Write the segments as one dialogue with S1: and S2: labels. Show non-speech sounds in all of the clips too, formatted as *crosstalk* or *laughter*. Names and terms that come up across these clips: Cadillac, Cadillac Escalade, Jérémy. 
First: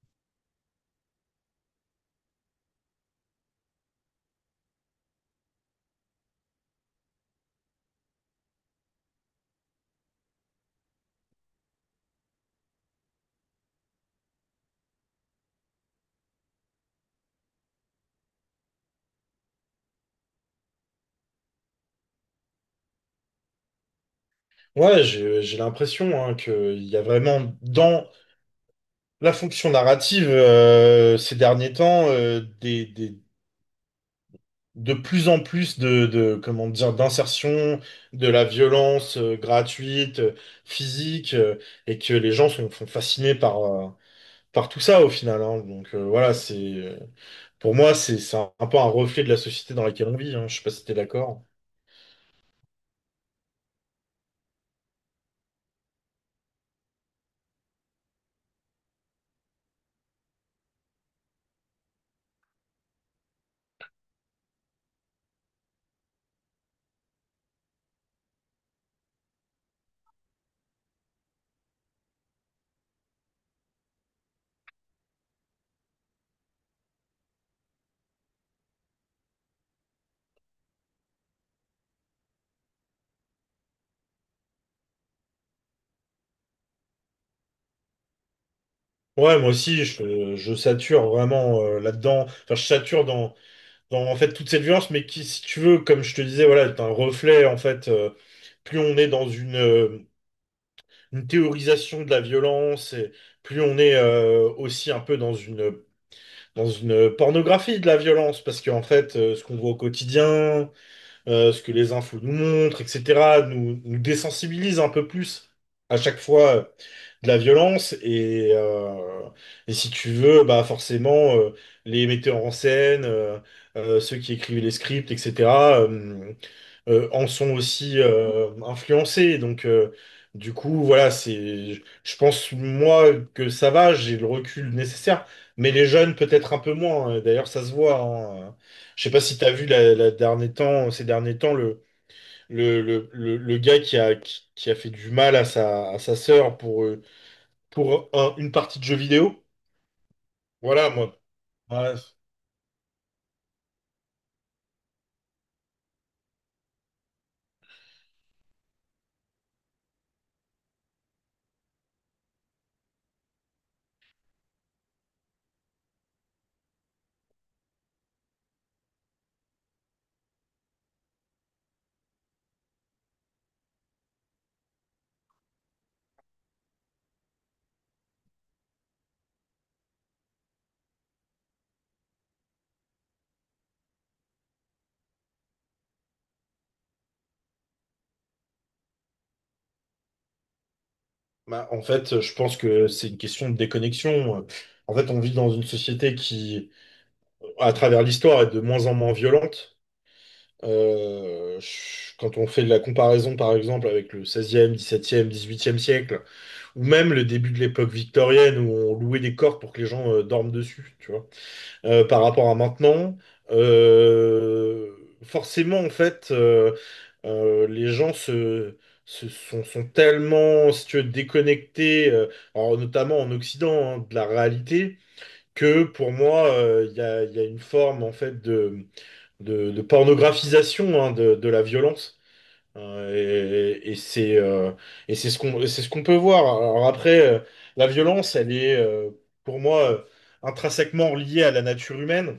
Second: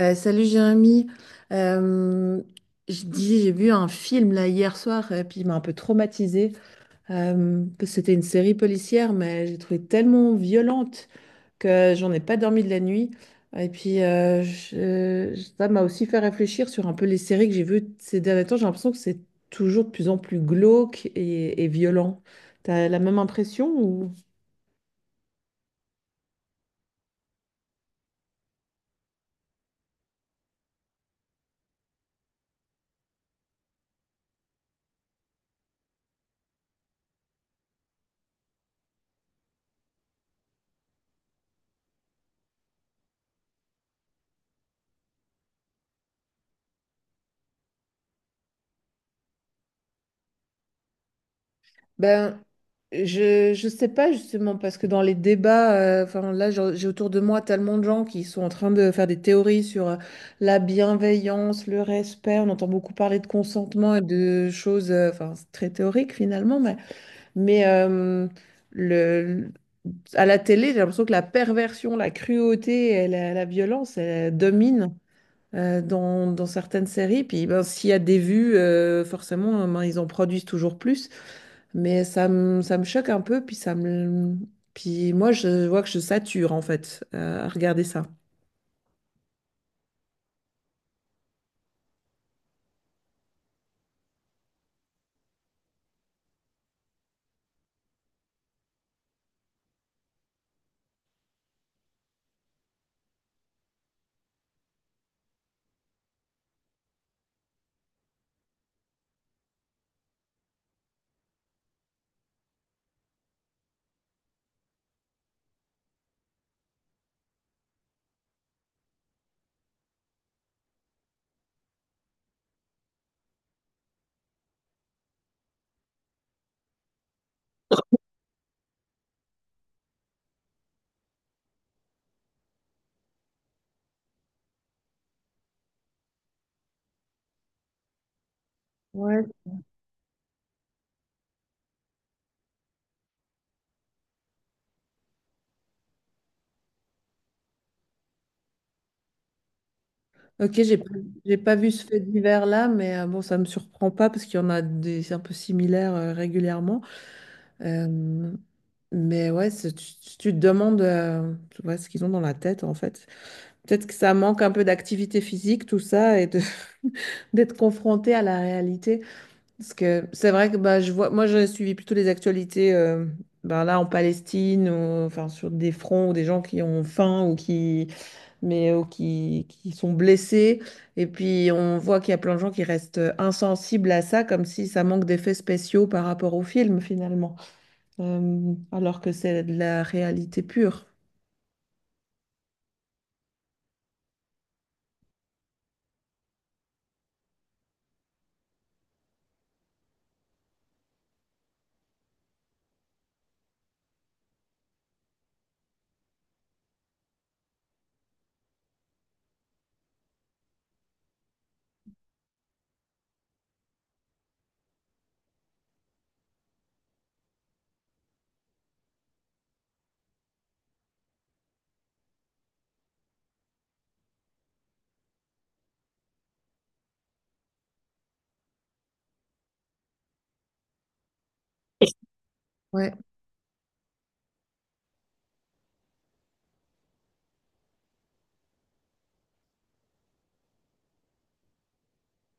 S1: Salut Jérémy, Euh, je dis j'ai vu un film là hier soir et puis il m'a un peu traumatisée. Parce que c'était une série policière mais j'ai trouvé tellement violente que j'en ai pas dormi de la nuit. Et puis ça m'a aussi fait réfléchir sur un peu les séries que j'ai vues ces derniers temps. J'ai l'impression que c'est toujours de plus en plus glauque et violent. T'as la même impression ou...
S2: Ouais, j'ai l'impression, hein, qu'il y a vraiment dans la fonction narrative ces derniers temps de plus en plus de comment dire d'insertion de la violence gratuite, physique, et que les gens sont fascinés par tout ça au final, hein. Donc voilà, c'est pour moi, c'est un peu un reflet de la société dans laquelle on vit, hein. Je sais pas si t'es d'accord.
S1: Ben, je sais pas justement parce que dans les débats, enfin là j'ai autour de moi tellement de gens qui sont en train de faire des théories sur la bienveillance, le respect. On entend beaucoup parler de consentement et de choses, enfin c'est très théorique finalement, mais le à la télé j'ai l'impression que la perversion, la cruauté et la violence elle domine. Dans, dans certaines séries, puis ben, s'il y a des vues, forcément, ben, ils en produisent toujours plus. Ça me choque un peu, puis ça me... Puis moi, je vois que je sature, en fait, à regarder ça.
S2: Ouais, moi aussi, je sature vraiment là-dedans. Enfin, je sature en fait toute cette violence, mais qui, si tu veux, comme je te disais, voilà, est un reflet en fait. Plus on est une théorisation de la violence, et plus on est aussi un peu dans une pornographie de la violence, parce qu'en fait, ce qu'on voit au quotidien, ce que les infos nous montrent, etc., nous désensibilise un peu plus à chaque fois, de la violence. Et si tu veux, bah forcément, les metteurs en scène, ceux qui écrivent les scripts, etc., en sont aussi influencés. Donc, du coup, voilà, c'est, je pense, moi, que ça va, j'ai le recul nécessaire. Mais les jeunes, peut-être un peu moins, hein. D'ailleurs, ça se voit, hein. Je sais pas
S1: Ouais.
S2: si tu as vu ces derniers temps le gars qui a fait du mal à sa sœur pour une partie de jeu vidéo.
S1: Ok,
S2: Voilà, moi.
S1: j'ai pas vu ce
S2: Ouais.
S1: fait divers-là, mais bon, ça me surprend pas parce qu'il y en a des un peu similaires régulièrement. Euh, mais ouais, c'est- tu te demandes tu vois, ce qu'ils ont dans la tête en fait. Peut-être que ça manque un peu d'activité physique, tout ça, et de- *laughs* d'être confronté à la réalité. Parce que c'est vrai que bah, je vois, moi j'ai suivi plutôt les actualités ben là en Palestine, ou, enfin sur des fronts où des gens qui ont faim ou qui sont blessés. Et puis on voit qu'il y a plein de gens qui restent insensibles à ça, comme si ça manque d'effets spéciaux par rapport au film finalement, alors que c'est de la réalité pure.
S2: Bah, en fait, je pense que c'est une question de déconnexion. En fait, on vit dans une société qui, à travers l'histoire, est de moins en moins violente. Quand on fait de la comparaison, par exemple, avec le 16e, 17e, 18e siècle, ou même le début de l'époque victorienne, où on louait des cordes pour que les gens dorment dessus, tu vois. Par rapport à maintenant, euh, forcément, en fait, les gens sont tellement, si tu veux, déconnectés, alors notamment en Occident, hein, de la réalité, que pour moi, il y a une forme en fait de pornographisation, hein, de la violence,
S1: Ouais.
S2: hein. Et c'est et c'est ce qu'on et c'est ce qu'on peut voir. Alors après, la violence, elle est, pour moi, intrinsèquement liée à la nature humaine.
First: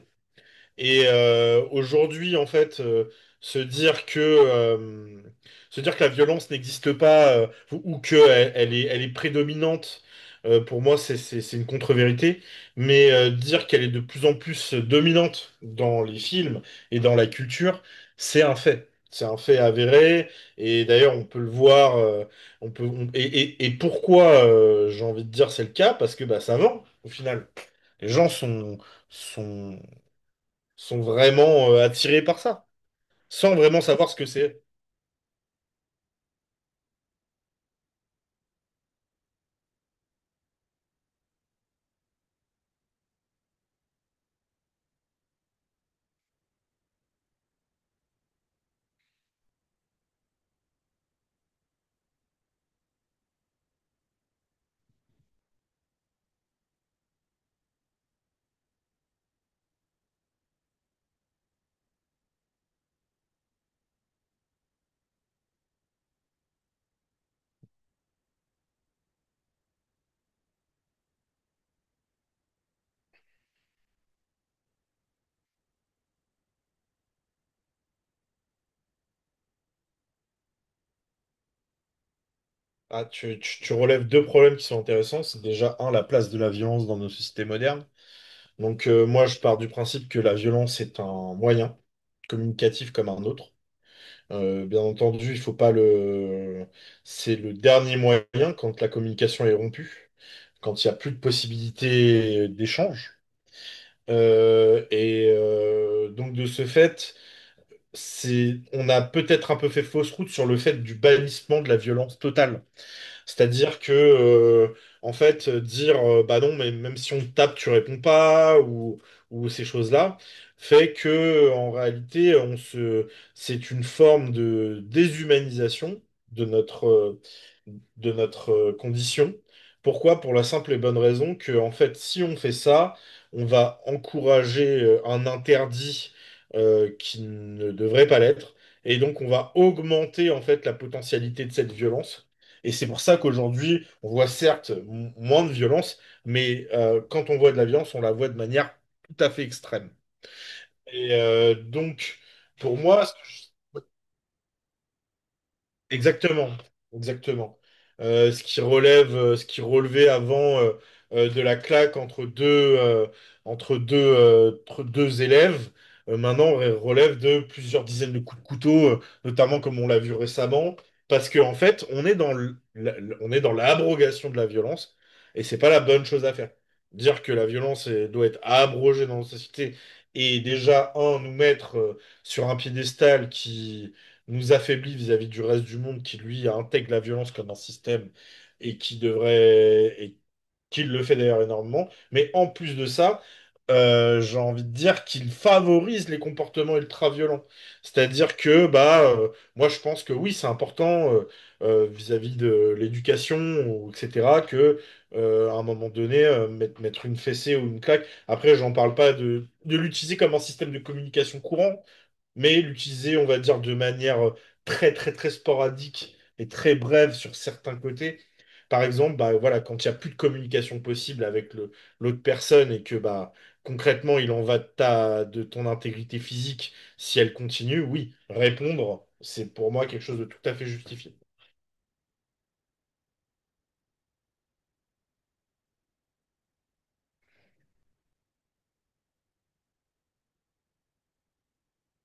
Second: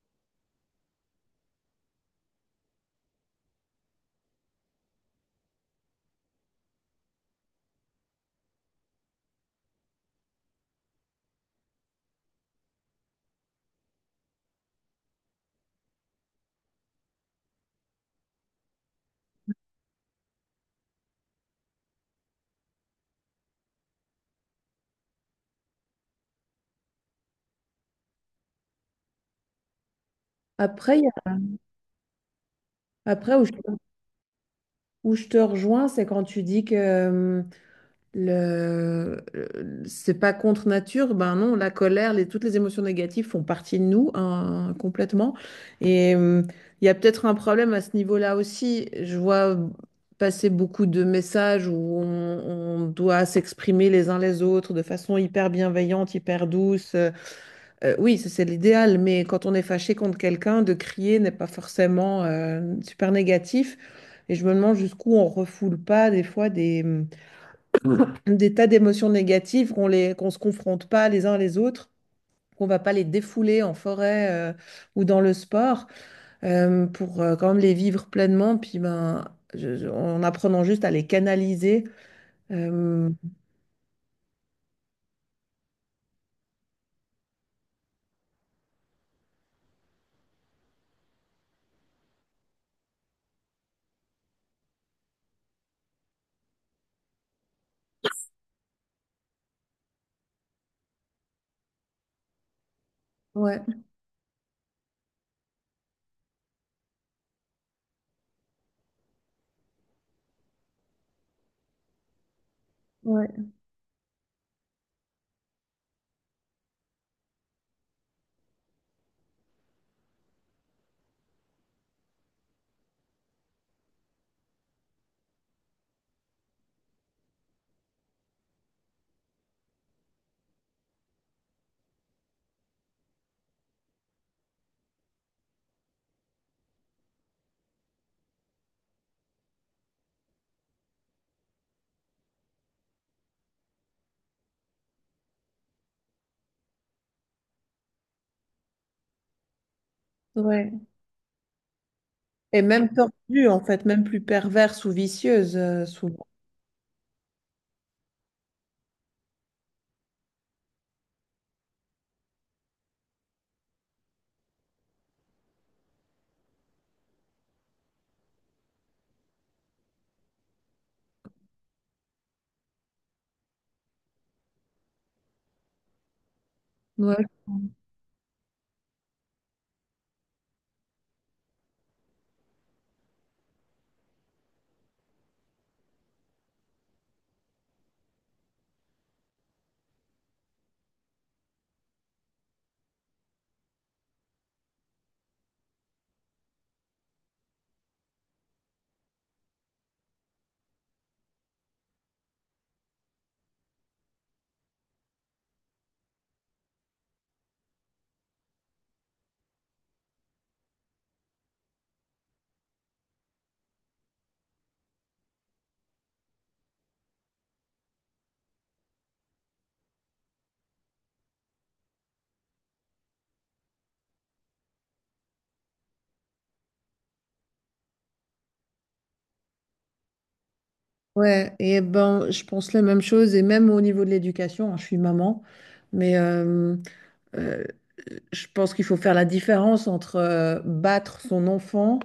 S2: Et aujourd'hui, en fait, se dire que euh, se dire que la violence n'existe pas, ou ou que elle, elle est prédominante, pour moi, c'est une contre-vérité. Mais dire qu'elle est de plus en plus dominante dans les films et dans la culture, c'est un fait. C'est un fait avéré. Et d'ailleurs, on peut le voir. On peut on- et Pourquoi, j'ai envie de dire, c'est le cas? Parce que bah ça vend au final. Les gens sont
S1: Après,
S2: sont
S1: il y a-
S2: vraiment, attirés par ça,
S1: après
S2: sans vraiment savoir ce que c'est.
S1: où je te rejoins, c'est quand tu dis que c'est pas contre nature. Ben non, la colère, toutes les émotions négatives font partie de nous hein, complètement. Et il y a peut-être un problème à ce niveau-là aussi. Je vois passer beaucoup de messages où on doit s'exprimer les uns les autres de façon hyper bienveillante, hyper douce. Oui, ça, c'est l'idéal, mais quand on est fâché contre quelqu'un, de crier n'est pas forcément super négatif. Et je me demande jusqu'où on refoule pas des fois des tas d'émotions négatives, qu'on se confronte pas les uns les autres, qu'on va pas les défouler en forêt ou dans le sport, pour quand même les vivre pleinement, puis ben, en apprenant juste à les canaliser.
S2: Ah,
S1: euh,
S2: tu relèves deux problèmes qui sont intéressants. C'est déjà, un, la place de la violence dans nos sociétés modernes. Donc, moi, je pars du principe que la violence est un moyen communicatif comme un autre. Bien entendu, il faut pas le... C'est le dernier moyen quand la communication est rompue, quand il n'y a plus de possibilités d'échange.
S1: ouais,
S2: Donc, de ce fait, c'est, on a peut-être un peu fait fausse route sur le fait du bannissement de la violence totale.
S1: ouais,
S2: C'est-à-dire que, en fait, dire bah non, mais même si on te tape, tu réponds pas, ou ces choses-là, fait que, en réalité, c'est une forme de déshumanisation de notre, condition. Pourquoi? Pour la simple et bonne raison que, en fait, si on fait ça, on va encourager, un interdit, qui ne devrait pas l'être. Et donc, on va augmenter en fait la potentialité de cette violence. Et c'est pour ça qu'aujourd'hui, on voit certes moins de violence, mais, quand on voit de la violence, on la voit de manière tout à fait extrême.
S1: ouais.
S2: Et donc,
S1: Et
S2: pour
S1: même
S2: moi...
S1: tordues, en fait, même plus perverse ou vicieuse souvent.
S2: Exactement, exactement. Ce ce qui relevait avant, de la claque entre deux élèves, maintenant relève de plusieurs dizaines de coups de couteau, notamment comme on l'a vu récemment, parce qu'en fait, on est dans l'abrogation de la violence, et c'est pas la bonne chose à faire. Dire
S1: Ouais.
S2: que la violence, elle doit être abrogée dans nos sociétés, et déjà, un, nous mettre sur un piédestal nous affaiblit vis-à-vis du reste du monde qui, lui, intègre la violence comme un système, et qui le fait d'ailleurs énormément. Mais en plus de ça, j'ai envie de dire qu'il favorise les comportements ultra-violents. C'est-à-dire que, bah, moi, je pense que oui, c'est important, vis-à-vis de l'éducation, ou etc., que, à un moment donné, mettre une fessée ou une claque. Après, j'en parle pas de l'utiliser comme un système de communication courant, mais l'utiliser, on va dire, de manière, très, très, très sporadique et très brève sur certains côtés. Par exemple, bah, voilà, quand il n'y a plus de communication possible avec l'autre personne, et que bah, concrètement, il en va de, de ton intégrité physique, si elle continue, oui, répondre, c'est pour moi quelque chose de tout à fait justifié.
S1: Ouais, et ben, je pense la même chose, et même au niveau de l'éducation, hein, je suis maman, mais euh, je pense qu'il faut faire la différence entre battre son enfant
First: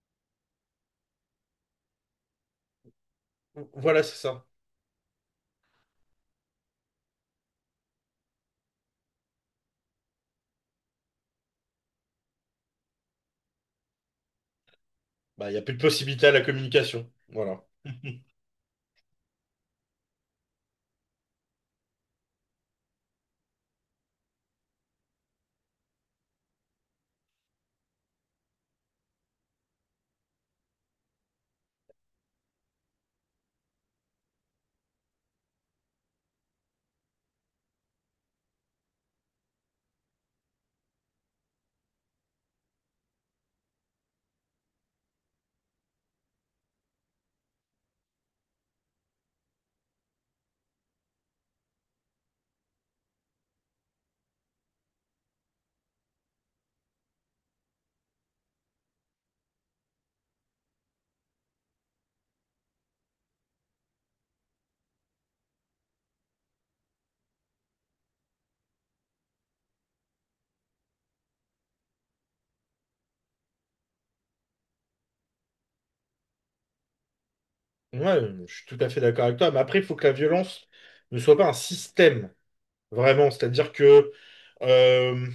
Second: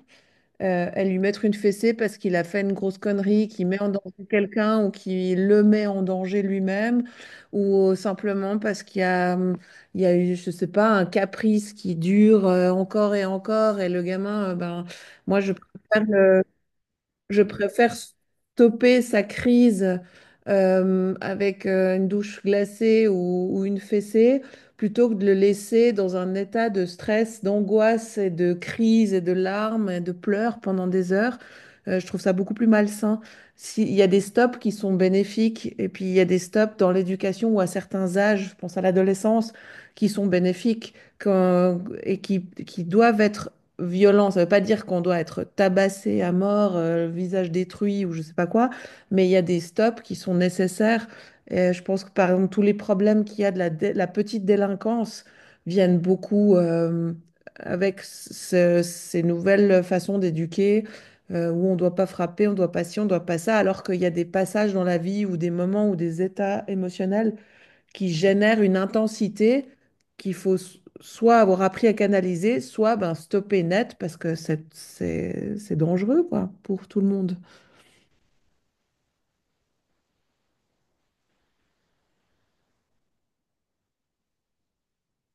S1: et lui mettre une fessée parce qu'il a fait une grosse connerie, qui met en
S2: Voilà, c'est
S1: danger
S2: ça.
S1: quelqu'un ou qui le met en danger lui-même, ou simplement parce qu'il y a, il y a eu, je sais pas, un caprice qui dure encore et encore, et le gamin, ben, moi
S2: Bah,
S1: je
S2: il n'y a plus de
S1: préfère
S2: possibilité à la
S1: le
S2: communication.
S1: je
S2: Voilà.
S1: préfère
S2: *laughs*
S1: stopper sa crise avec une douche glacée ou une fessée plutôt que de le laisser dans un état de stress, d'angoisse et de crise et de larmes et de pleurs pendant des heures. Je trouve ça beaucoup plus malsain. S'il y a des stops qui sont bénéfiques et puis il y a des stops dans l'éducation ou à certains âges, je pense à l'adolescence, qui sont bénéfiques quand- et qui doivent être violent. Ça ne veut pas dire qu'on doit être tabassé à mort, le visage détruit ou je ne sais pas quoi, mais il y a des stops qui sont nécessaires. Et je pense que par exemple, tous les problèmes qu'il y a de la petite délinquance viennent beaucoup avec ce- ces nouvelles façons d'éduquer. Où on ne doit pas frapper, on ne doit pas ci, on ne doit pas ça, alors qu'il y a des passages dans la vie ou des moments ou des états émotionnels qui génère une intensité qu'il faut s- soit avoir appris à canaliser, soit ben, stopper net parce que c'est dangereux quoi, pour tout le monde.
S2: Ouais, je suis tout à fait d'accord avec toi. Mais après, il faut que la violence ne soit pas un système, vraiment. C'est-à-dire que, Euh,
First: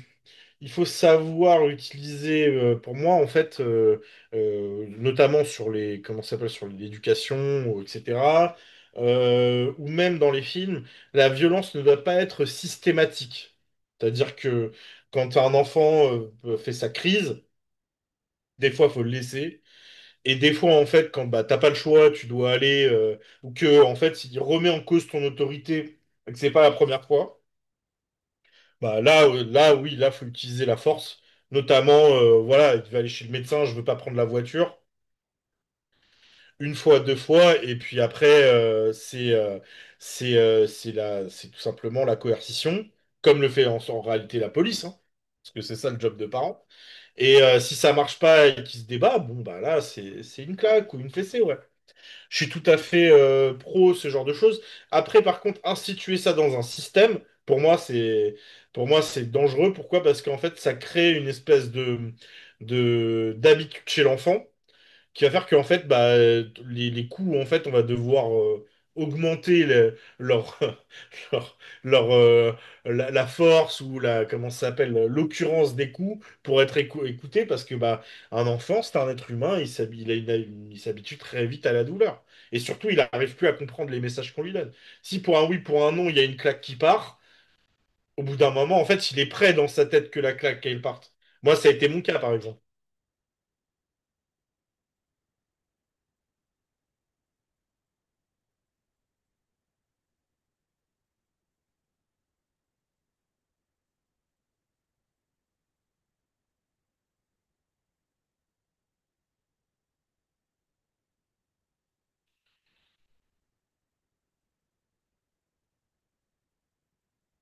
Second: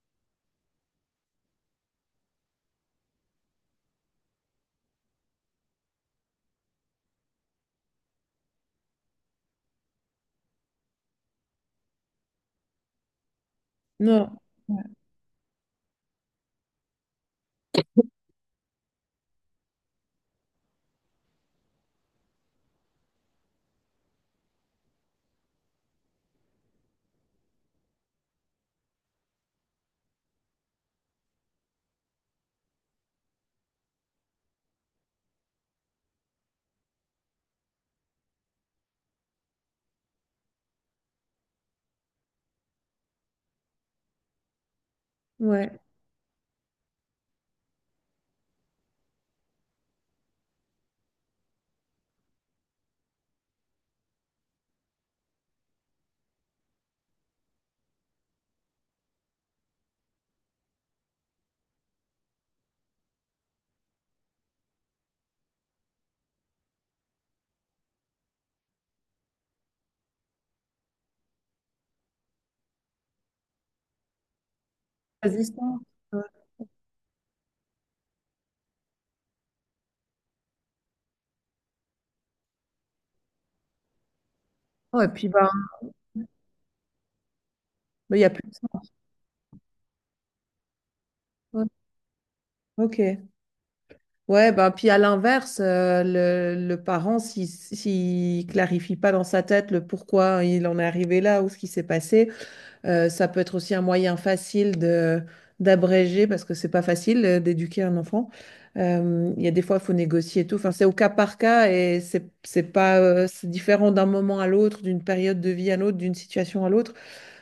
S2: il faut savoir utiliser, pour moi, en fait, notamment comment ça s'appelle, sur l'éducation, etc., ou même dans les films, la violence ne doit pas être systématique. C'est-à-dire
S1: Non,
S2: que quand un enfant fait sa crise, des fois, faut le laisser. Et des fois, en fait, quand bah, t'as pas le choix, tu dois aller, ou que, en fait, il remet en cause ton autorité, et que c'est pas la première fois. Bah là, là, oui, là, faut utiliser la force. Notamment, voilà, il va aller chez le médecin, je veux pas prendre la voiture. Une fois, deux fois, et puis après, c'est tout simplement la coercition, comme le fait en réalité la police, hein, parce que c'est
S1: ouais.
S2: ça le job de parent. Et si ça marche pas et qu'il se débat, bon bah là, c'est une claque ou une fessée, ouais. Je suis tout à fait, pro ce genre de choses. Après, par contre, instituer ça dans un système, pour moi, c'est pour moi, c'est dangereux. Pourquoi? Parce qu'en fait, ça crée une espèce de d'habitude chez l'enfant, qui va faire qu'en fait, bah, les coûts, en fait, on va devoir, augmenter leur, *laughs* leur, leur, euh, la force ou la, comment ça s'appelle, l'occurrence
S1: Résistance.
S2: des
S1: Ouais.
S2: coûts pour être écouté, parce que bah, un enfant, c'est un être humain, il a il a il s'habitue très vite à la douleur. Et surtout, il n'arrive plus à comprendre les messages qu'on lui donne.
S1: Ouais, et
S2: Si
S1: puis
S2: pour un
S1: ben,
S2: oui, pour un non, il y a une claque qui part,
S1: il
S2: au
S1: n'y a
S2: bout
S1: plus
S2: d'un
S1: de ça.
S2: moment, en fait, il est prêt dans sa tête que la claque, elle parte. Moi,
S1: Ouais.
S2: ça a été mon cas, par exemple.
S1: Ok. Ouais, ben, puis à l'inverse, le parent, s'il ne clarifie pas dans sa tête le pourquoi il en est arrivé là ou ce qui s'est passé, ça peut être aussi un moyen facile de d'abréger parce que c'est pas facile d'éduquer un enfant. Il y a des fois, il faut négocier et tout. Enfin, c'est au cas par cas et c'est pas c'est différent d'un moment à l'autre, d'une période de vie à l'autre, d'une situation à l'autre.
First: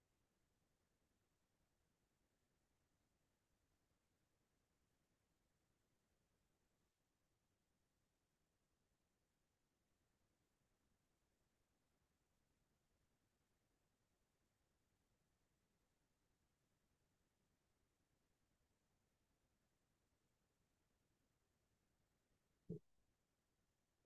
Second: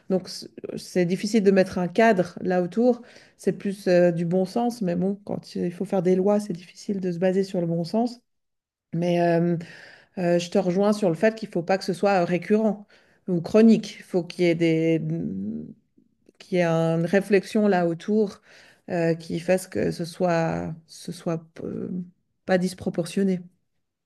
S1: Donc c- c'est difficile de mettre un cadre là autour. C'est plus du bon sens, mais bon, quand il faut faire des lois, c'est difficile de se baser sur le bon sens. Mais je te rejoins sur le fait qu'il faut pas que ce soit récurrent ou chronique. Il faut qu'il y ait des, qu'il y ait une réflexion là autour qui fasse que ce soit, ce soit pas disproportionné.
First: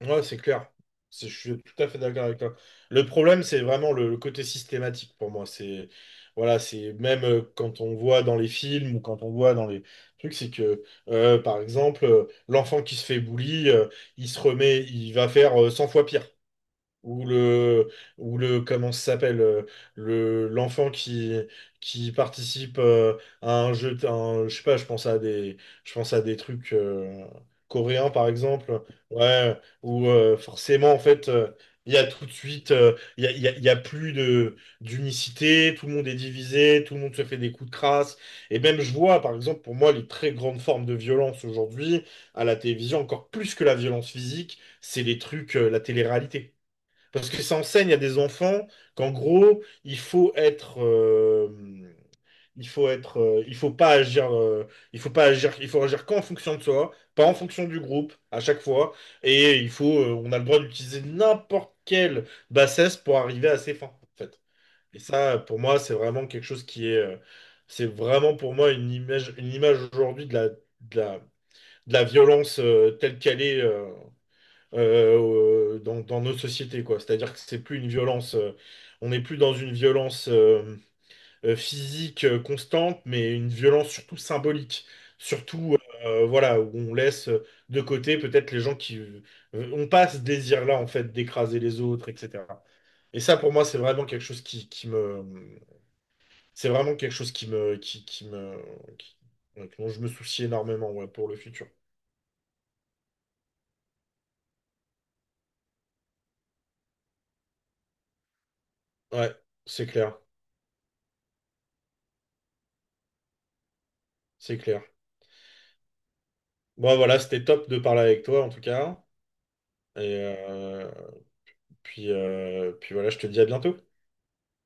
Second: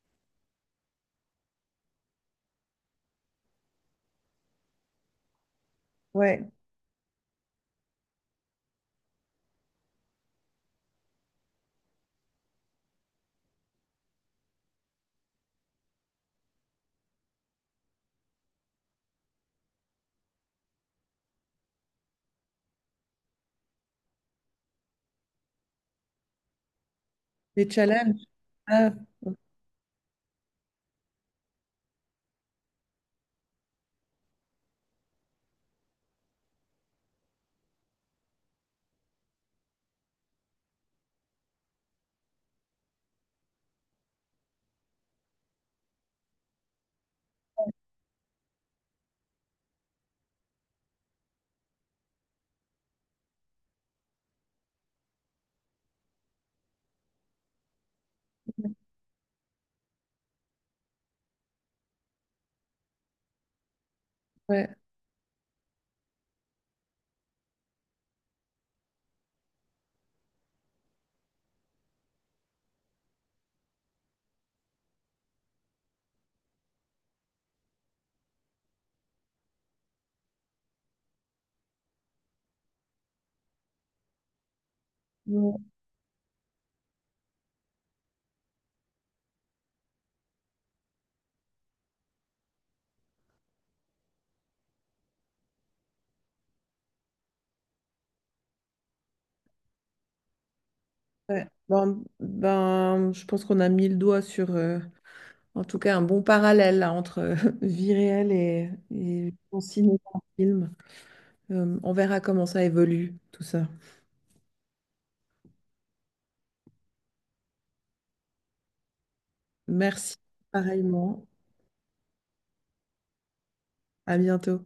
S2: Ouais, c'est clair. Je suis tout à fait d'accord avec toi. Le problème, c'est vraiment le côté systématique pour moi. C'est
S1: Ouais,
S2: voilà, c'est même, quand on voit dans les films ou quand on voit dans les trucs, c'est que, par exemple, l'enfant qui se fait bully, il se remet, il va faire 100 fois pire. Ou le, comment ça s'appelle, l'enfant qui participe, à un jeu, je sais pas, je pense à des trucs,
S1: les
S2: coréens
S1: challenges.
S2: par exemple,
S1: Ah,
S2: ouais, où, forcément en fait, il y a tout de suite, il y a plus d'unicité, tout le monde est divisé, tout le monde se fait des coups de crasse, et même je vois par exemple pour moi les très grandes formes de violence aujourd'hui à la télévision, encore plus que la violence physique, c'est les trucs, la télé-réalité. Parce que ça enseigne à des enfants qu'en gros, il faut être, il faut être, il faut pas agir, il faut pas agir, il faut agir qu'en fonction de soi, pas en fonction du groupe à chaque fois. Et on a le droit d'utiliser n'importe quelle bassesse pour arriver à ses fins, en fait.
S1: ouais,
S2: Et ça, pour moi, c'est vraiment quelque chose qui est, c'est vraiment pour moi une image aujourd'hui de la violence, telle qu'elle est. Dans nos sociétés, quoi. C'est-à-dire que c'est plus une violence, on n'est plus dans une violence, physique, constante, mais une violence surtout symbolique,
S1: ouais,
S2: surtout, voilà, où on laisse, de côté peut-être les gens qui, ont pas ce désir-là en fait d'écraser les autres, etc. Et ça pour moi c'est vraiment quelque chose c'est vraiment quelque chose qui- dont je me soucie énormément, ouais, pour le
S1: ouais.
S2: futur.
S1: Bon, ben, je pense qu'on a mis le doigt sur, en tout cas, un bon parallèle là, entre *laughs* vie réelle et
S2: Ouais,
S1: on
S2: c'est
S1: cinéma
S2: clair,
S1: en film. On verra comment ça évolue, tout ça.
S2: c'est clair. Bon, voilà, c'était top de parler avec toi en tout cas. Et
S1: Merci,
S2: euh,
S1: pareillement.
S2: puis voilà, je te dis à bientôt.
S1: À bientôt.